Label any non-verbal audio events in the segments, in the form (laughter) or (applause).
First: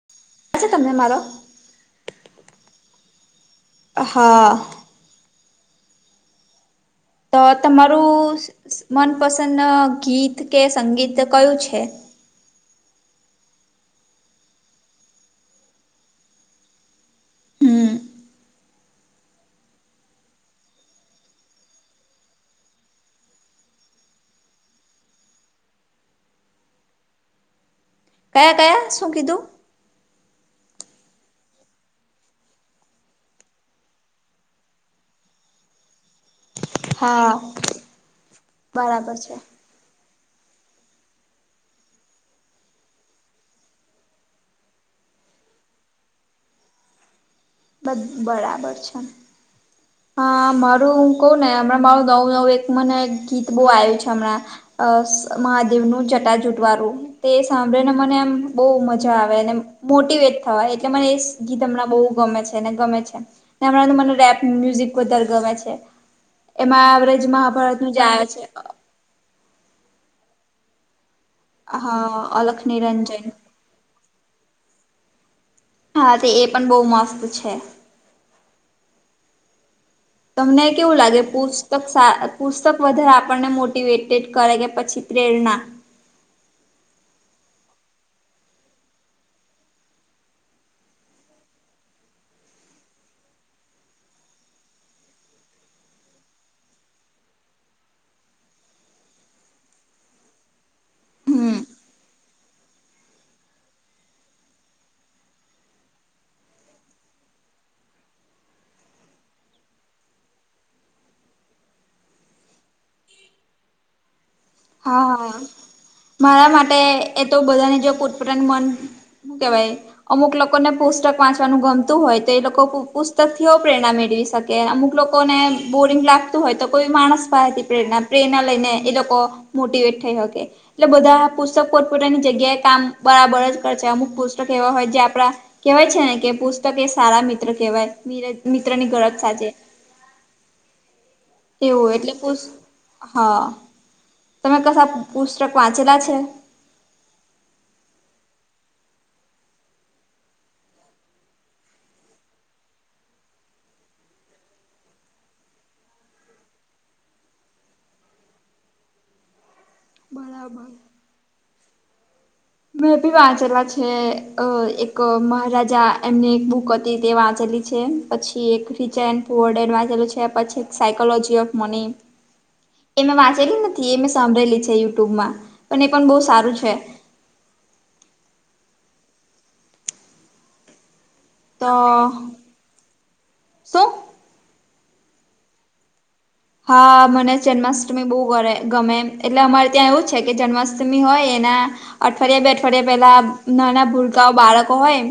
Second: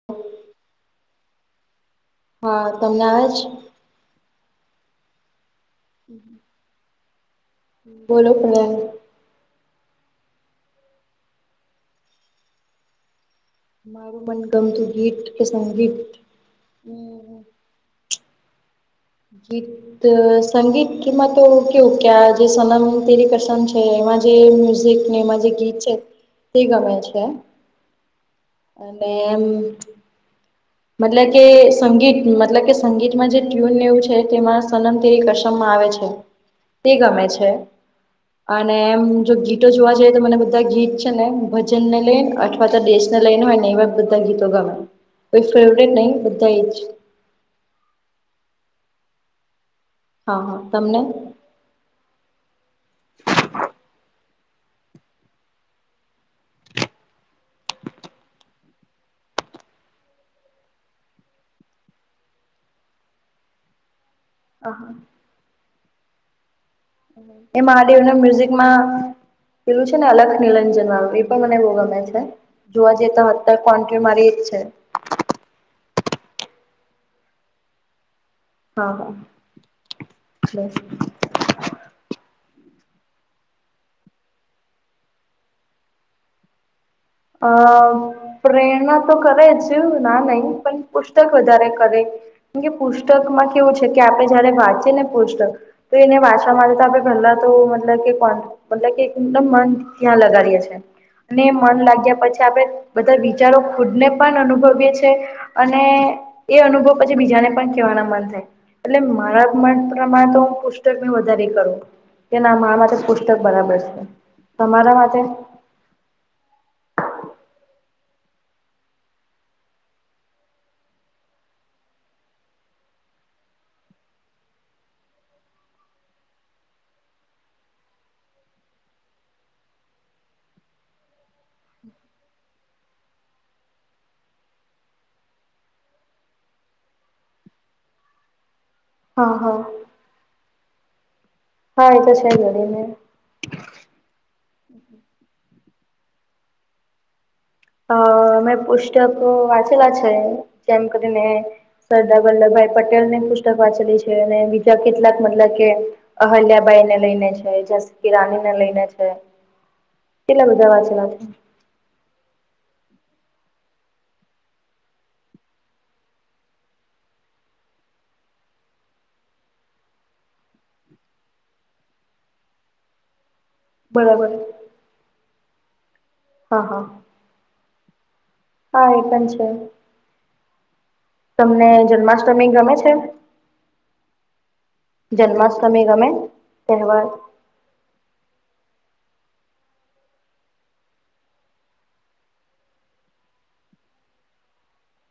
(inaudible) અચ્છા તમને મારો હા તમને આવે છે? હા. (inaudible) તો બોલો તમારું પ્રયાગ મનપસંદ ગીત કે સંગીત કયું છે? મારું મન ગમતું ગીત કે સંગીત હમ ગીત સંગીતમાં તો કેવું ક્યા જે સોનામ તેરી કસન છે એમાં એ મ્યુઝિકને મા જે ગીત છે તે ગમે છે. કયા કયા શું અને કીધું એમ મતલબ કે સંગીત મતલબ કે સંગીતમાં જે ટ્યુન એવું છે તેમાં સનમ તેરી કસમમાં આવે છે. તે ગમે હા છે અને એમ બરાબર જો છે ગીત જોવા જઈએ તો મને બધા ગીત છે ને ભજનને લઈને અથવા તો દેશને લઈને હોય ને એવા બધા ગીતો ગમે. કોઈ ફેવરેટ નહી બધા એ જ. બધ બરાબર છે. હા મારું હું કઉ ને હમણાં મારું નવ નવું એક મને ગીત બહુ આવ્યું છે હમણાં અ મહાદેવનું જટા જૂટવારું. તે સાંભળી ને મને એમ બહુ મજા આવે અને એમ મોટીવેટ થવાય એટલે મને એ ગીત હમણાં બહુ ગમે છે ને ગમે છે ને હમણાં મને રેપ હા હા મ્યુઝિક વધારે ગમે છે એમાં આવરેજ એ મહાભારતનું જે મહાદેવને આવે છે. મ્યુઝિકમાં પેલું છે ને અલખ નિરંજન વાળું પણ મને બહુ ગમે છે હા અલખ જોવા નિરંજન જતા હતા કોન્ટ મારી ઈજ છે. હા તે એ પણ બહુ મસ્ત છે. હા. તમને એટલે કેવું લાગે પુસ પુસ્તક સા પુસ્તક વધારે આપણને મોટિવેટેડ કરે કે પછી પ્રેરણા? અ પ્રેરણા તો કરે જ ના નહી પણ પુસ્તક વધારે કરે. કેમ કે પુસ્તક માં કેવું છે કે આપડણે જયારે વાંચીએ ને પુસ્તક તો એને વાંચવામાં તો આપણે ભલા તો મતલબ કે કો મતલબ કે એકદમ મન ત્યાં લગડીએ છે અને હમ મન લાગી ત્યાં પછી આપડણે બધા વિચારો ખુદને પણ અનુભવીએ છીએ અને એ અનુભવ પછી બીજાને પણ કહેવાના મન થાય. એટલે મારા મ પ્રમાણે તો હું પુસ્તકની વધારે કરું. કે ના મા માટેથે પુસ્તક બરાબર છે. તમારા હા માટે હા, મારા માટે એ તો બધાની જો કપન મન હું કે ભાઈ અમુક લોકોને પુસ્તક વાંચવાનું ગમતું હોય તો એ લોકો પુસ્તક થી પ્રેરણા મેળવી શકે. કે અમુક લોકો ને બોરિંગ લાગતું હોય તો કોઈ માણસ પસેતી પ્રેરણા પ્રેરણા લઈને એ લોકો મોટીવેટ થઈ હોકે. એટલે બધા પુસ્તક પોતપોતાની જગ્યાએ કામ બરાબર જ કર છે અમુક પુસ્તક એવા હોય જે આપણા કેવાય છે ને કે પુસ્તક એ શાળા મિત્ર કેવાય મિત્રની ગરજ હા સાજે. હા હા એવું એ તો એટલે છે જોડીને હા, તમે કશો પુસ્તક વાંચેલા છે? અ મે પુસ્તકો વાંચેલા છે, જેમ કરીને સરદાર વલ્લભભાઈ પટેલની પુસ્તક વાંચલી છે. અને બીજા કેટલાક મતલબ કે અહલ્યાબાઈ ને લઈને છે જસકિ રાની ને લઈને છે. કેટલા બધા બરાબર. વાચેલા છે. મેભી વાંચેલા છે એક મહારાજા એમને એક બુક હતી તે વાંચેલી છે. પછી એક રિચ એન્ડ પુવર્ડેડ વાંચેલું છે. પછી એક સાયકોલોજી ઓફ મની. (inaudible) એ મે વાંચેલી નથી એ મે બરાબર સાંભળેલી છે યુટ્યુબમાં, પણ એ પણ બોઉ સારું હા છે. હા હા એ પણ છે. તમને તો જન્માષ્ટમી ગમે છે? શું? જન્માષ્ટમી ગમે? તહેવાર હા મને જન્માષ્ટમી બોઉ ગમે‌ એટલે અમારે ત્યાં એવું છે કે જન્માષ્ટમી હોય એના અઠવાડિયા બે અઠવાડિયા પેલા નાના ભુરકાઓ બાળકો હોય,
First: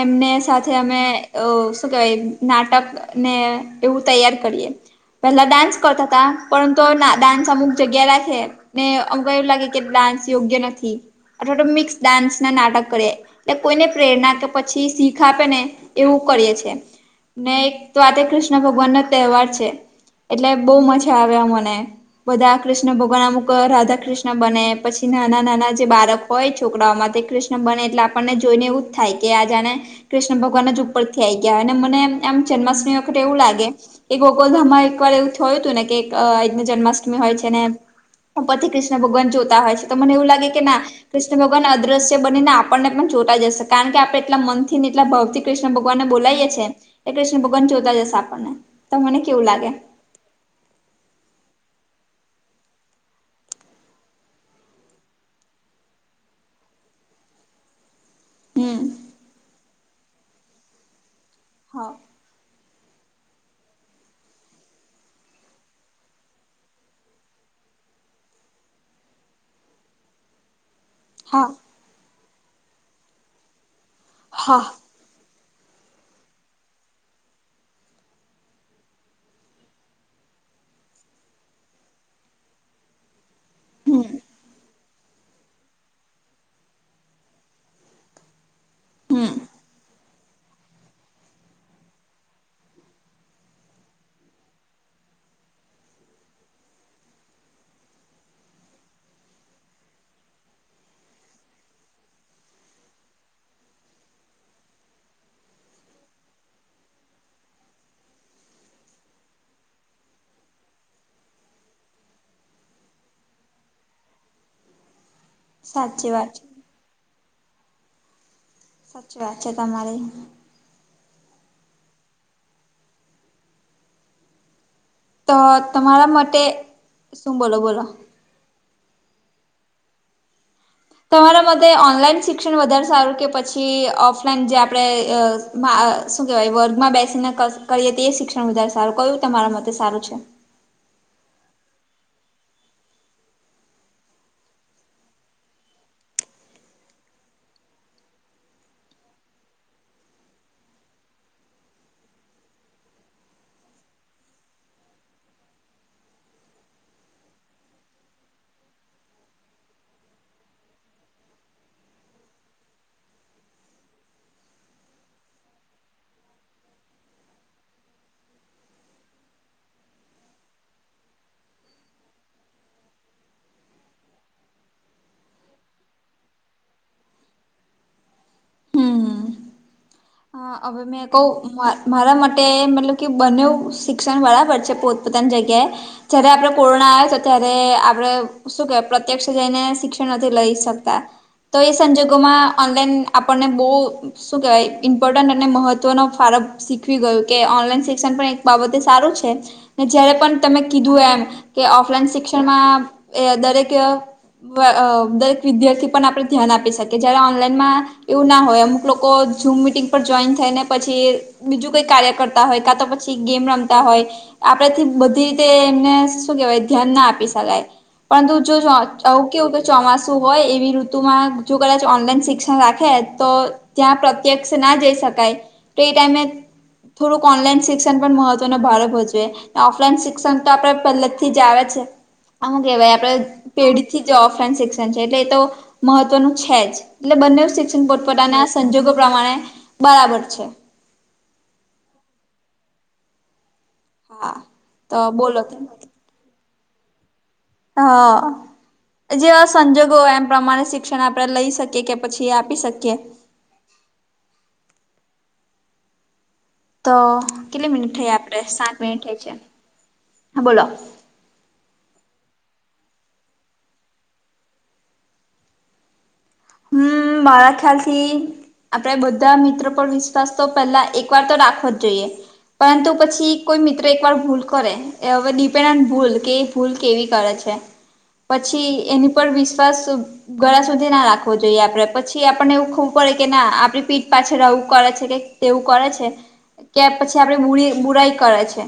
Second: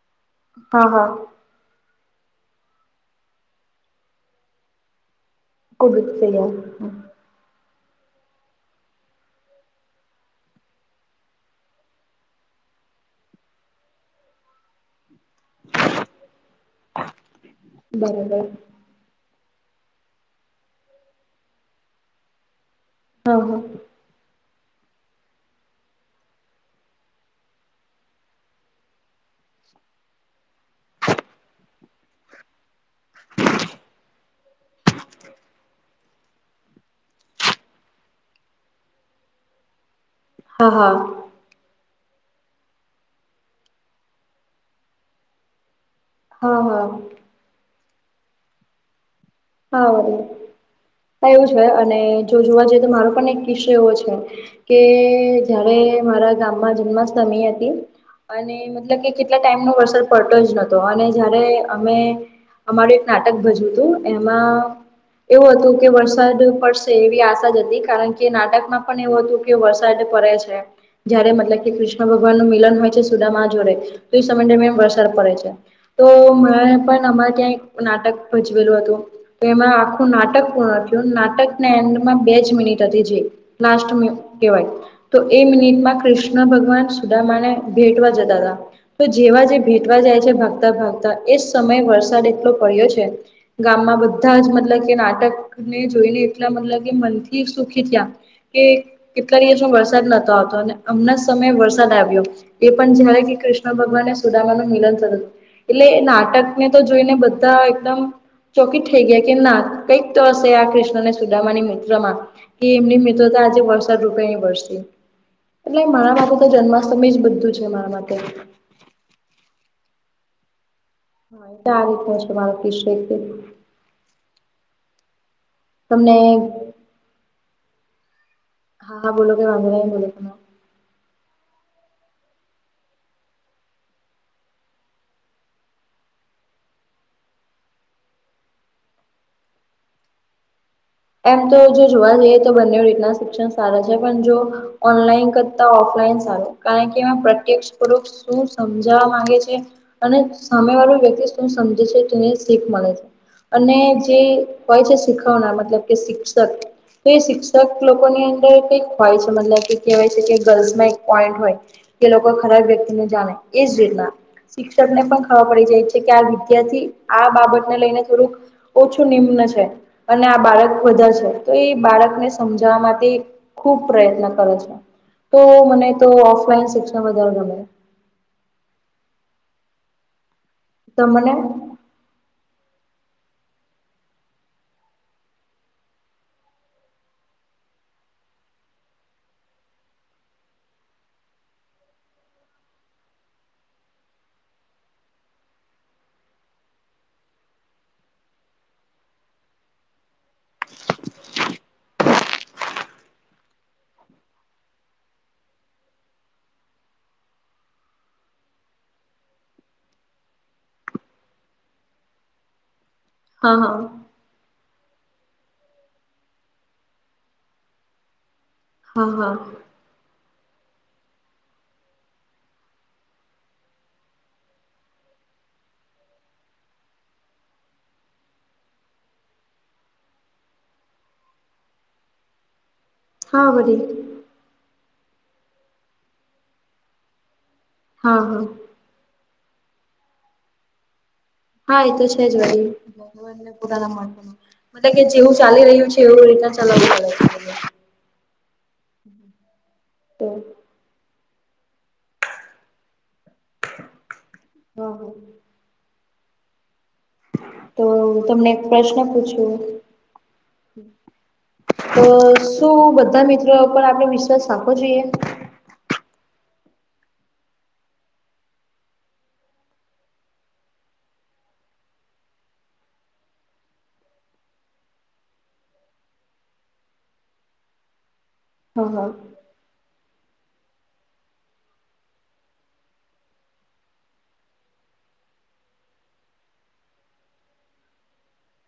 એમને સાથે હા અમે હા શું કેવાય નાટક ને એવું તૈયાર કરીએ, પેલા ડા ખુબ કરતા હતા તૈયાર પરતુ અવે ડાન્સ અમુક જગ્યા રાખે, ને અમુક વારે એવું લાગે કે ડાન્સ યોગ્ય નથી. અથવા તો મિક્સ ડાન્સના નાટક કરીએ, એટલે કોઈને પ્રેરણા કે પછી શીખ ખ આપે ને એવું કરીએ છે, અને એક રાધે બરાબર કૃષ્ણ ભગવાન નો તહેવાર છે. એટલે બોઉ મજા આવે અવે મને, બધા કૃષ્ણ ભગવાનના હા અમુક હા રાધા કૃષ્ણ કૃષ્ણ બને પછી નાના નાના જે બાળક હોય છોકરાઓમાં તે કૃષ્ણ બને એટલે આપણને જોઈને એવું થાય કે આ જાણે. કૃષ્ણ ભગવાન જ ઉપરથી આઈ ગયા હોય અને મને એમ આમ જન્માષ્ટમી વખતે એવું લાગે, કે ગોકોલધામમાં એક એકવાર એવું થયું હતું ને કે જન્માષ્ટમી હોય છે ને, ઉપરથી કૃષ્ણ ભગવાન જોતા હોય છે. ને મને એવું લાગે કે હા ના. હા કૃષ્ણ ભગવાન અદ્રશ્ય બનીને આપણને પણ જોતાજ હશે કારણ કે આપણે એટલા મનથી ને એટલા ભાવથી કૃષ્ણ ભગવાનને બોલાયે છે, હા એ કૃષ્ણ ભગવાન જોતા હશે આપણને, તો મને કેવું લાગે? હા, એવું છે અને જો જોવા જઈએ તો મારો પણ એક વિષય એવો છે. કે જયારે મારા ગામમાં જન્માષ્ટમી હતી. અને હમ મતલબ કે કેટલા ટાઈમનો વરસાદ પડતો જ નતો અને જયારે હા અમે. અમારું એક નાટક ભજ્યું હતું એમાં એવું હતું કે વરસાદ પડશે એવી આશા જ હતી કારણ કે નાટકમાં પણ એવું હતું. કે વરસાદ પડે છે. જયારે હા મતલબ કે કૃષ્ણ ભગવાનનું મિલન હોય છે, સુદામાં જોડે તો એ સમય હા દરમિયાન વરસાદ પડે છે. તો માણે પણ અમારે ત્યાં એક નાટક ભજવેલું હતું. તો એમાં આખું નાટક પૂર્ણ થયું નાટકના એન્ડમાં બે જ મિનિટ હતી જે લાસ્ટ હમ મે કેવાય. તો એ મિનિટમાં કૃષ્ણ ભગવાન સુદામાને ભેટવા જતા હતા, તો હમ જેવા જે ભેટવા જાય છે ભાગતા ભાગતા એજ સમયે વરસાદ એટલો પડ્યો છે‌. ગામમાં બધા જ મતલબ કે નાટકને જોઈને, એટલા મતલબ કે મનથી સુખી થયા. કે કેટલા દિવસથી વરસાદ નતો આવતો હતો અને અમણાં સમયે વરસાદ આવ્યો‌. એ પણ જાણે કે કૃષ્ણ ભગવાનને સુદામાનું મિલન થતું. એટલે નાટક ને તો જોઈને બધા એકદમ ચોકી થઈ ગયા કે ના કંઈક તો હશે, આ કૃષ્ણ અને સુદામાની મિત્રમાં કે એમની મિત્રતા આજે વરસાદ રૂપે વરસે. એટલે સાચી મારા વાત માટે છે તો જન્માષ્ટમી જ બધું છે, મારા માટે‌ સાચું તમારું (inaudible) તો તમારા માટે શું બોલો બોલો હા, બોલો બોલો સંભળાય છે, તમારા મતે ઓનલાઈન શિક્ષણ વધારે સારું કે પછી ઓફલાઈન જે આપણે, શું કેવાય વર્ગમાં બેસીને કરીએ, તે શિક્ષણ વધારે સારું કયું તમારા મતે સારું છે. એમ તો જો જોવા જઈએ, તો બંને રીતના શિક્ષણ સારા છે પણ જો. ઓનલાઈન કરતા ઓફલાઈન સારું કારણ કે એમાં પ્રત્યક્ષ પડો, શું સમજાવા માંગે છે, અને સામે વાળું વ્યક્તિ ત સમજે છે ત શીખ મળે છે, અને જે હોય છે, શીખવનાર મતલબ કે શિક્ષક તો એ શિક્ષક લોકોની અંદર કઈક હોય છે, મતલબ કે કહેવાય છે કે ગર્લ્સમાં એક પોઈન્ટ હોય, કે લોકો ખરાબ વ્યક્તિને જાણે એ જ રીતના, શિક્ષક ને પણ ખબર પડી જાય છે, કે આ વિદ્યાર્થી આ બાબતને લઈને થોડુંક ઓછું નિમ્ન છે અને આ બાળક બધા છે તો એ બાળકને સમજાવવા માટે ખૂબ પ્રયત્ન કરે છે, તો મને તો ઓફલાઈન શિક્ષણ વધારે ગમે, હ અમને તમને ક્વ મારા માટે મતલબ કે બંને શિક્ષણ બરાબર છે, પોતપોતાની જગ્યાએ જયારે આપડે કોરોના આવ્યો ત્યારે આપડે શું કેવાય પ્રત્યક્ષ જઈને શિક્ષણ નથી લઈ શકતા, તો એ સંજોગોમાં ઓનલાઈન આપણને બહુ શું કહેવાય, ઇમ્પોર્ટન્ટ અને મહત્વનો ફારક શીખવી ગયું કે ઓનલાઈન શિક્ષણ પણ એક બાબતે સારું છે. ને જયારે પણ તમે કીધું એમ કે ઓફલાઈન શિક્ષણમાં દરેક દરેક વિદ્યાર્થી પણ આપણે ધ્યાન આપી શકી જયારે ઓનલાઈનમાં, એવું ના હોય અમુક લોકો ઝૂમ મિટિંગ પર જોઈન થઈ ને પછી બીજું કઈ કાર્ય કરતા હોય કાતો પછી ગેમ હા હા રમતા હોય, આપડેથી બધી રીતે એમને શું કેહેવાય ધ્યાન ના આપી શકાય. પરંતુ જો જો હા આવુ હા કેવું કે, ચોમાસું હોય એવી ઋતુમાં જો કદાચ ઓનલાઈન શિક્ષણ રાખે તો ત્યાં પ્ર પ્ત્યક્ષ ના જઈ શકાય તો એ ટાઈમે થોડુંક ઓનલાઈન શિક્ષણ પણ મહત્વનો ભારે ભજવે, ઓફલાઈન શિક્ષણ તો આપડે પહેલા થી જ આવે છે, આમ કેવાય આપણે હા વરી પેઢી થી ઓફલાઈન શિક્ષણ છે એટલે એ તો, મહત્વનું છે જ એટલે બંને શિક્ષણ હા હા પોતપોતાના સંજોગો પ્રમાણે, બરાબર છે. હા એ તો છે જ, ભાઈન એ પોતાના માણસ ન હા મતલબ તો કે જેવું બોલો ચાલી રહ્યું છે. કેવ એ ચલાવાગ. (unintelligible) હા, જે સંજોગોય તો એમ પ્રમાણે શ શિક્ષણ આપણે લઈ શકીએ કે પછી આપી શકીએ. હ હ. તો કેટલી તો મિનિટ થઈ હ આપડે તમને એક સાત પ્રશ્ન મિનિટ થઈ છે પૂછું. હા બોલો તો શું બધા મિત્રો પર આપણે વિશ્વાસ આપખવો જોઈએ? હમ મારા ખ્યાલથી આપડણે બધા મિત્રો પર વિશ્વાસ તો પેલા એક વાર તો રાખવો જ જોઈએ. પરંતુ પછી કોઈ મિત્ર એક વાર ભૂલ કરે. એ હવે ડિપેન્ડ ઓન ભૂલ કે ભૂલ કેવી કરે છે. પછી હા એની હા પર વિશ્વાસ ઘળ સુધી ના રાખે. રાવો જોઈએ આપડે પછી આપણને એવું ખવું પડે કે ના આપડી પીઠ પાછ રવું કરે છે કે તેવું કરે છે. કે પછી આપડે બુરી બુરાઈ કરે છે,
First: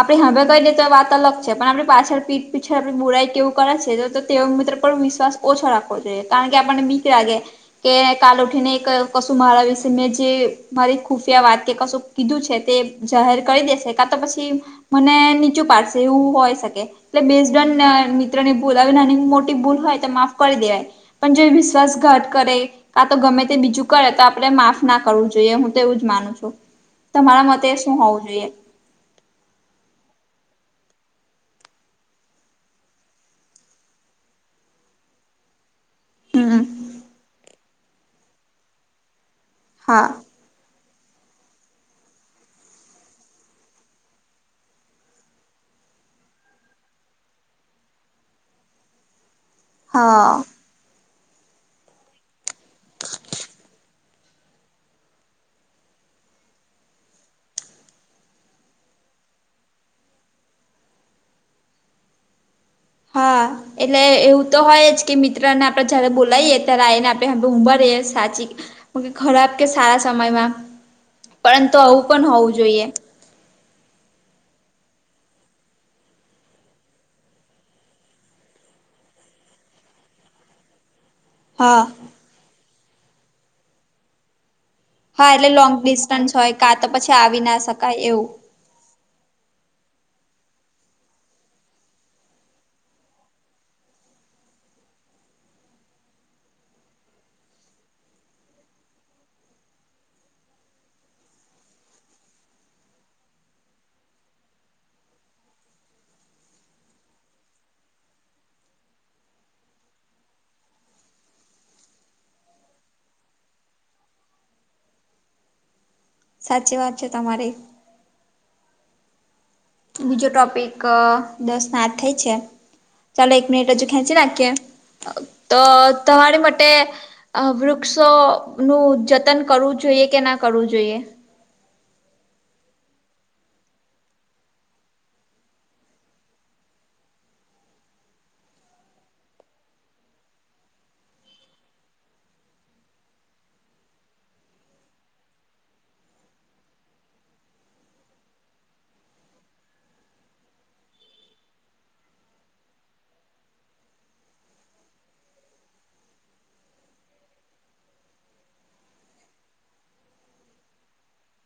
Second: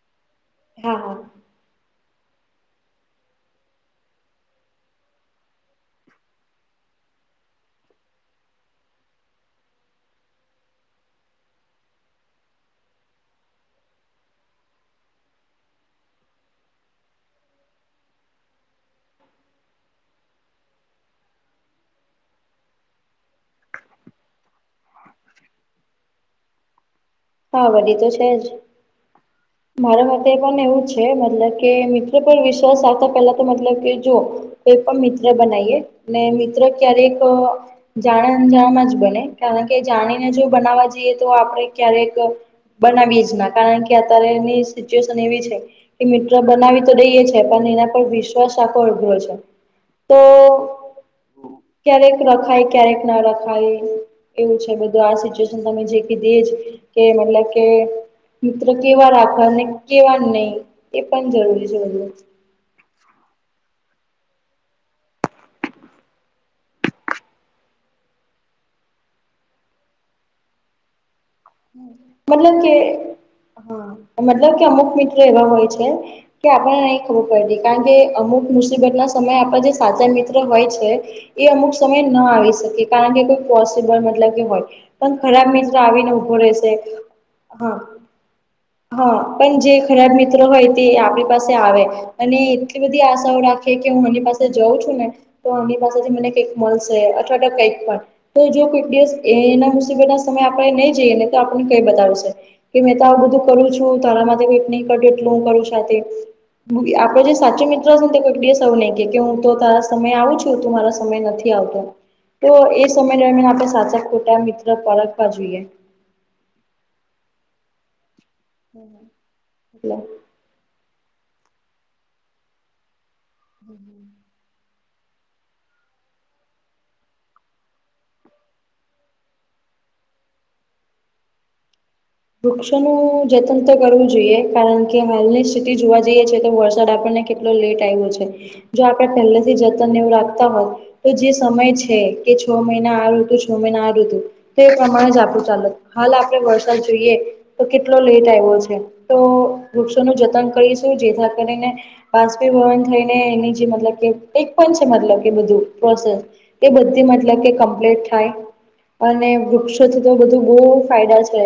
આપડે હવે કઈ દે તો હા વાત હા અલગ. પણ આપડી પાછળ પીઠ પીછળ આપ બુરાઈ કેવું કરે છે તો તે મિત્ર પર વિશ્વાસ ઓછો રાખવો જોઈએ. કારણ કે આપણને મીક રાગે. કે કાલ ઉઠીને કશું મારા વિશે મેં જે મારી ખુફિયા વાત કે કશું કીધું છે તે જાહેર કરી દેશે કાતો પછી મને, નીચું પાડશે એવું હોય શકે. એટલે બેજગન મિત્રોની ભૂલ નાની-મોટી ભૂલ હોય તો માફ કરી દેવાય. પણ જે વિશ્વાસઘાત કરે. કા તો ગમે તે બીજું કરે તો આપણે માફ ના કરવું જોઈએ હું તો એવું જ માનું છું. તમારા હા મતે વરી શું તો હોવું છે જોઈએ? જ મારા માટે પણ એવું છે, મતલબ કે મિત્રો પર વિશ્વાસ આવતા પેલા તો મતલબ કે જો. કોઈ પણ મિત્ર બનાવીએ, ને મિત્ર હમ ક્યારેક જાણમાં જ બને. કારણ કે હા જાણીને જો બનાવવા જઈએ તો આપણે ક્યારેક બનાવી જ ના કારણ કે અત્યારે એની સિચ્યુએશન એવી છે. એ મિત્રો બનાવી તો દઈએ છે પણ એના પર વિશ્વાસ આખો અઘરો છે. તો હા ક્યારેક રખાય, ક્યારેક ના રખાય. એવું છે બધું આ સિચ્યુએશન તમે જે કી દેજ કે, મતલબ કે મિત્ર કેવા રાખવા ને કેવા નહીં, એ પણ જરૂરી છે બ હા. એટલે એવું તો હોય જ કે મિત્ર ને આપણે જયારે બોલાવીએ ત્યારે આને આપણે ઉંમર સાચી. ખરાબ કે સારા સમયમાં, પરંતુ આવું પણ હોવું મતલબ કે જોઈએ. મતલબ કે અમુક મિત્રો એવા હોય છે. કે આપણને નહી ખબર પડે કારણ કે અમુક મુસીબતના સમયે આપણા જે સાચા મિત્ર હોય છે. એ અમુક હા સમય ન આવી શકે કારણ કે કોઈ પોસિબલ મતલબ કે હોય, પણ હા ખરાબ એટલે લોંગ મિત્ર આવીને ડિસ્ટન્સ હોય રહેશે કાંતો પછી આવી ના હા શકાય એવું. હા, પણ જે ખરાબ મિત્રો હોય તે આપણી પાસે આવે. અને એટલી બધી આશાઓ રાખે કે હું એની પાસે જાઉં છું ને. તો એમની પાસેથી મને કંઈક મળશે અથવા કંઈક પણ. તો જો કોઈક દિવસ એના મુસીબતના સમયે આપણે નહી જઈએ ને તો આપણને કઈ બતાવશે. કે મેં ત તો બધું કરું છું, તારા માટે કઈક નહી કર્યું એટલું હું કરું સાથે. આપણો જે સાચો મિત્રો છે ને તે કોઇ દિવસ એવું નહીં કે હું તો તારા સમય આવું છું, તું મારા સમય નથી નથી આવતો. તો એ સમય દરમિયાન આપણે સાચા ખોટા મિત્ર પારખવા જોઈએ. સાચી વાત છે, તમારી. હમ્મ. બીજો ટોપિક દસને આઠ થઈ છે. ચાલો એક મિનિટ હજુ ખેંચી નાખીએ, તો તમારી માટે વૃક્ષોનું જતન કરવું જોઈએ કે ના કરવું જોઈએ? વૃક્ષોનું જતન તો કરવું જોઈએ, કારણ કે હાલની સ્થિતિ જોવા જઈએ છે તો વરસાદ આપણને કેટ લેટ આવ્યો છે. જો આપણે પહેલેથી જતન એવું રાખતા હોય તો જે સમય છે, કે છ મહિના આ ઋતુ, છ મહિના આ ઋતુ તે પ્રમાણે જ આખું ચાલે, હાલે આપણે વરસાદ જોઈએ તો કેટલો લેટ આવ્યો છે. તો વૃક્ષોનું જતન કરીશું જેથી કરીને બાષ્પીભવન થઈને એની જે મતલબ કે એક પણ છે, મતલબ કે બધું પ્રોસેસ એ બધી મતલબ કે કમ્પ્લીટ થાય. અને વૃક્ષોથી તો બધું બહુ ફાયદા છે.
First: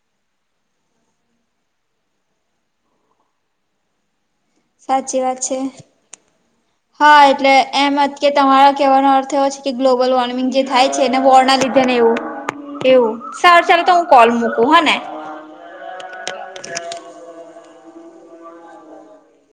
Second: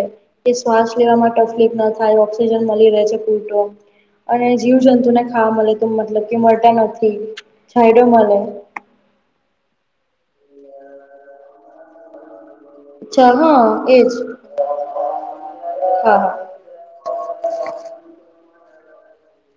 એ શ્વાસ લેવામાં તકલીફ ના થાય ઓક્સિજન મળી રહે છે પૂરતો. અને જીવ જંતુ સાચી ને વાત ખાવા છે મળે તો મતલબ કે મળતા હા નથી એટલે એમ છાયડો જ કે મળે તમારા કહેવાનો અર્થ એવો છે કે ગ્લોબલ વોર્મિંગ જે થાય છે ને વોરના લીધે ને એવું. એવું, અચ્છા હા સારું ચાલ તો હું એજ કોલ મૂકું હા ને? હા, હા.